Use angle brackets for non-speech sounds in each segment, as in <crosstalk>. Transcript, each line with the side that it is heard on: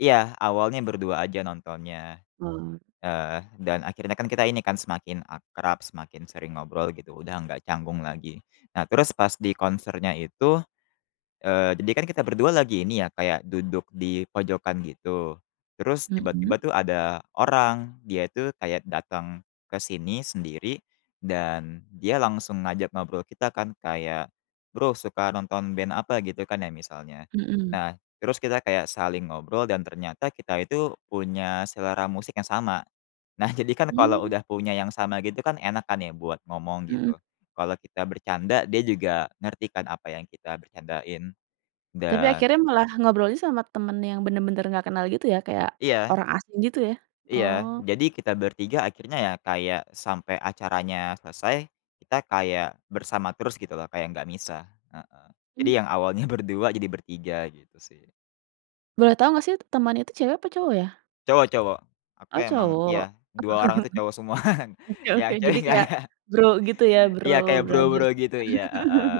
left: Iya, awalnya berdua aja nontonnya.
right: Oh.
left: Eh, dan akhirnya kan kita ini kan semakin akrab, semakin sering ngobrol gitu, udah nggak canggung lagi. Nah, terus pas di konsernya itu eee, jadi kan kita berdua lagi ini ya, kayak duduk dipojokan gitu, terus tiba-tiba
right: Mhm?
left: tuh ada orang, dia itu kayak datang ke sini sendiri, dan dia langsung ngajak ngobrol kita kan kayak, "Bro, suka nonton band apa?" Gitu kan ya, misalnya.
right: Mhm.
left: Nah, terus kita kayak saling ngobrol, dan ternyata kita itu punya selera musik yang sama. Nah, jadikan kalau
right: Mmm.
left: udah punya yang sama gitu kan enak kan ya buat ngomong, gitu.
right: Heeh.
left: Kalau kita bercanda dia juga ngerti kan apa yang kita bercandain.
right: Tapi
left: Dan
right: akhirnya malah ngobrolnya sama temen yang bener-bener nggak kenal gitu, ya? Kayak
left: Iya.
right: orang asing gitu, ya?
left: Iya.
right: Oh.
left: Jadi, kita bertiga akhirnya ya kayak sampai acaranya selesai, kita kayak bersama terus gitu loh, kayak nggak misah, heeh. Jadi, yang
right: Mmm.
left: awalnya berdua, jadi bertiga, gitu sih.
right: Boleh tau nggak sih, temannya itu cewek apa cowok, ya?
left: Cowok cowok. Aku
right: Oh,
left: emang
right: cowok?
left: iya, 2 orang itu cowok semua, <chuckles>
right: <chuckles> Oke oke,
left: yang cewek
right: jadi
left: nggak
right: kayak
left: ada.
right: Bro gitu, ya? Bro-
left: Iya, kayak Bro
right: brothers.
left: Bro, gitu, iya, heeh.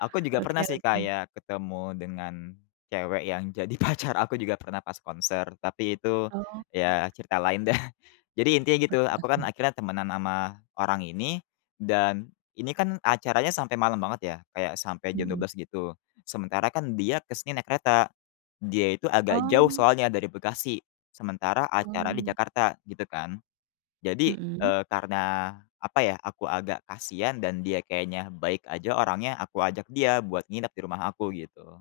left: Aku
right: <chuckles>
left: juga
right: Oke
left: pernah sih
right: oke.
left: kayak ketemu dengan cewek yang jadi pacar aku juga pernah pas konser, tapi itu
right: Oh.
left: ya cerita lain deh. Jadi, intinya gitu,
right: Oke
left: aku kan
right: oke.
left: akhirnya temenan sama orang ini, dan ini kan acaranya sampai malam banget ya, kayak sampai jam dua
right: Mhm.
left: belas gitu, sementara kan dia ke sini naik kereta. Dia itu agak jauh
right: Oh.
left: soalnya, dari Bekasi, sementara acaranya di
right: Mmm.
left: Jakarta gitu kan. Jadi,
right: Mhm?
left: eee, karena, apa ya, aku agak kasihan, dan dia kayaknya baik aja orangnya, aku ajak dia buat nginep di rumah aku, gitu.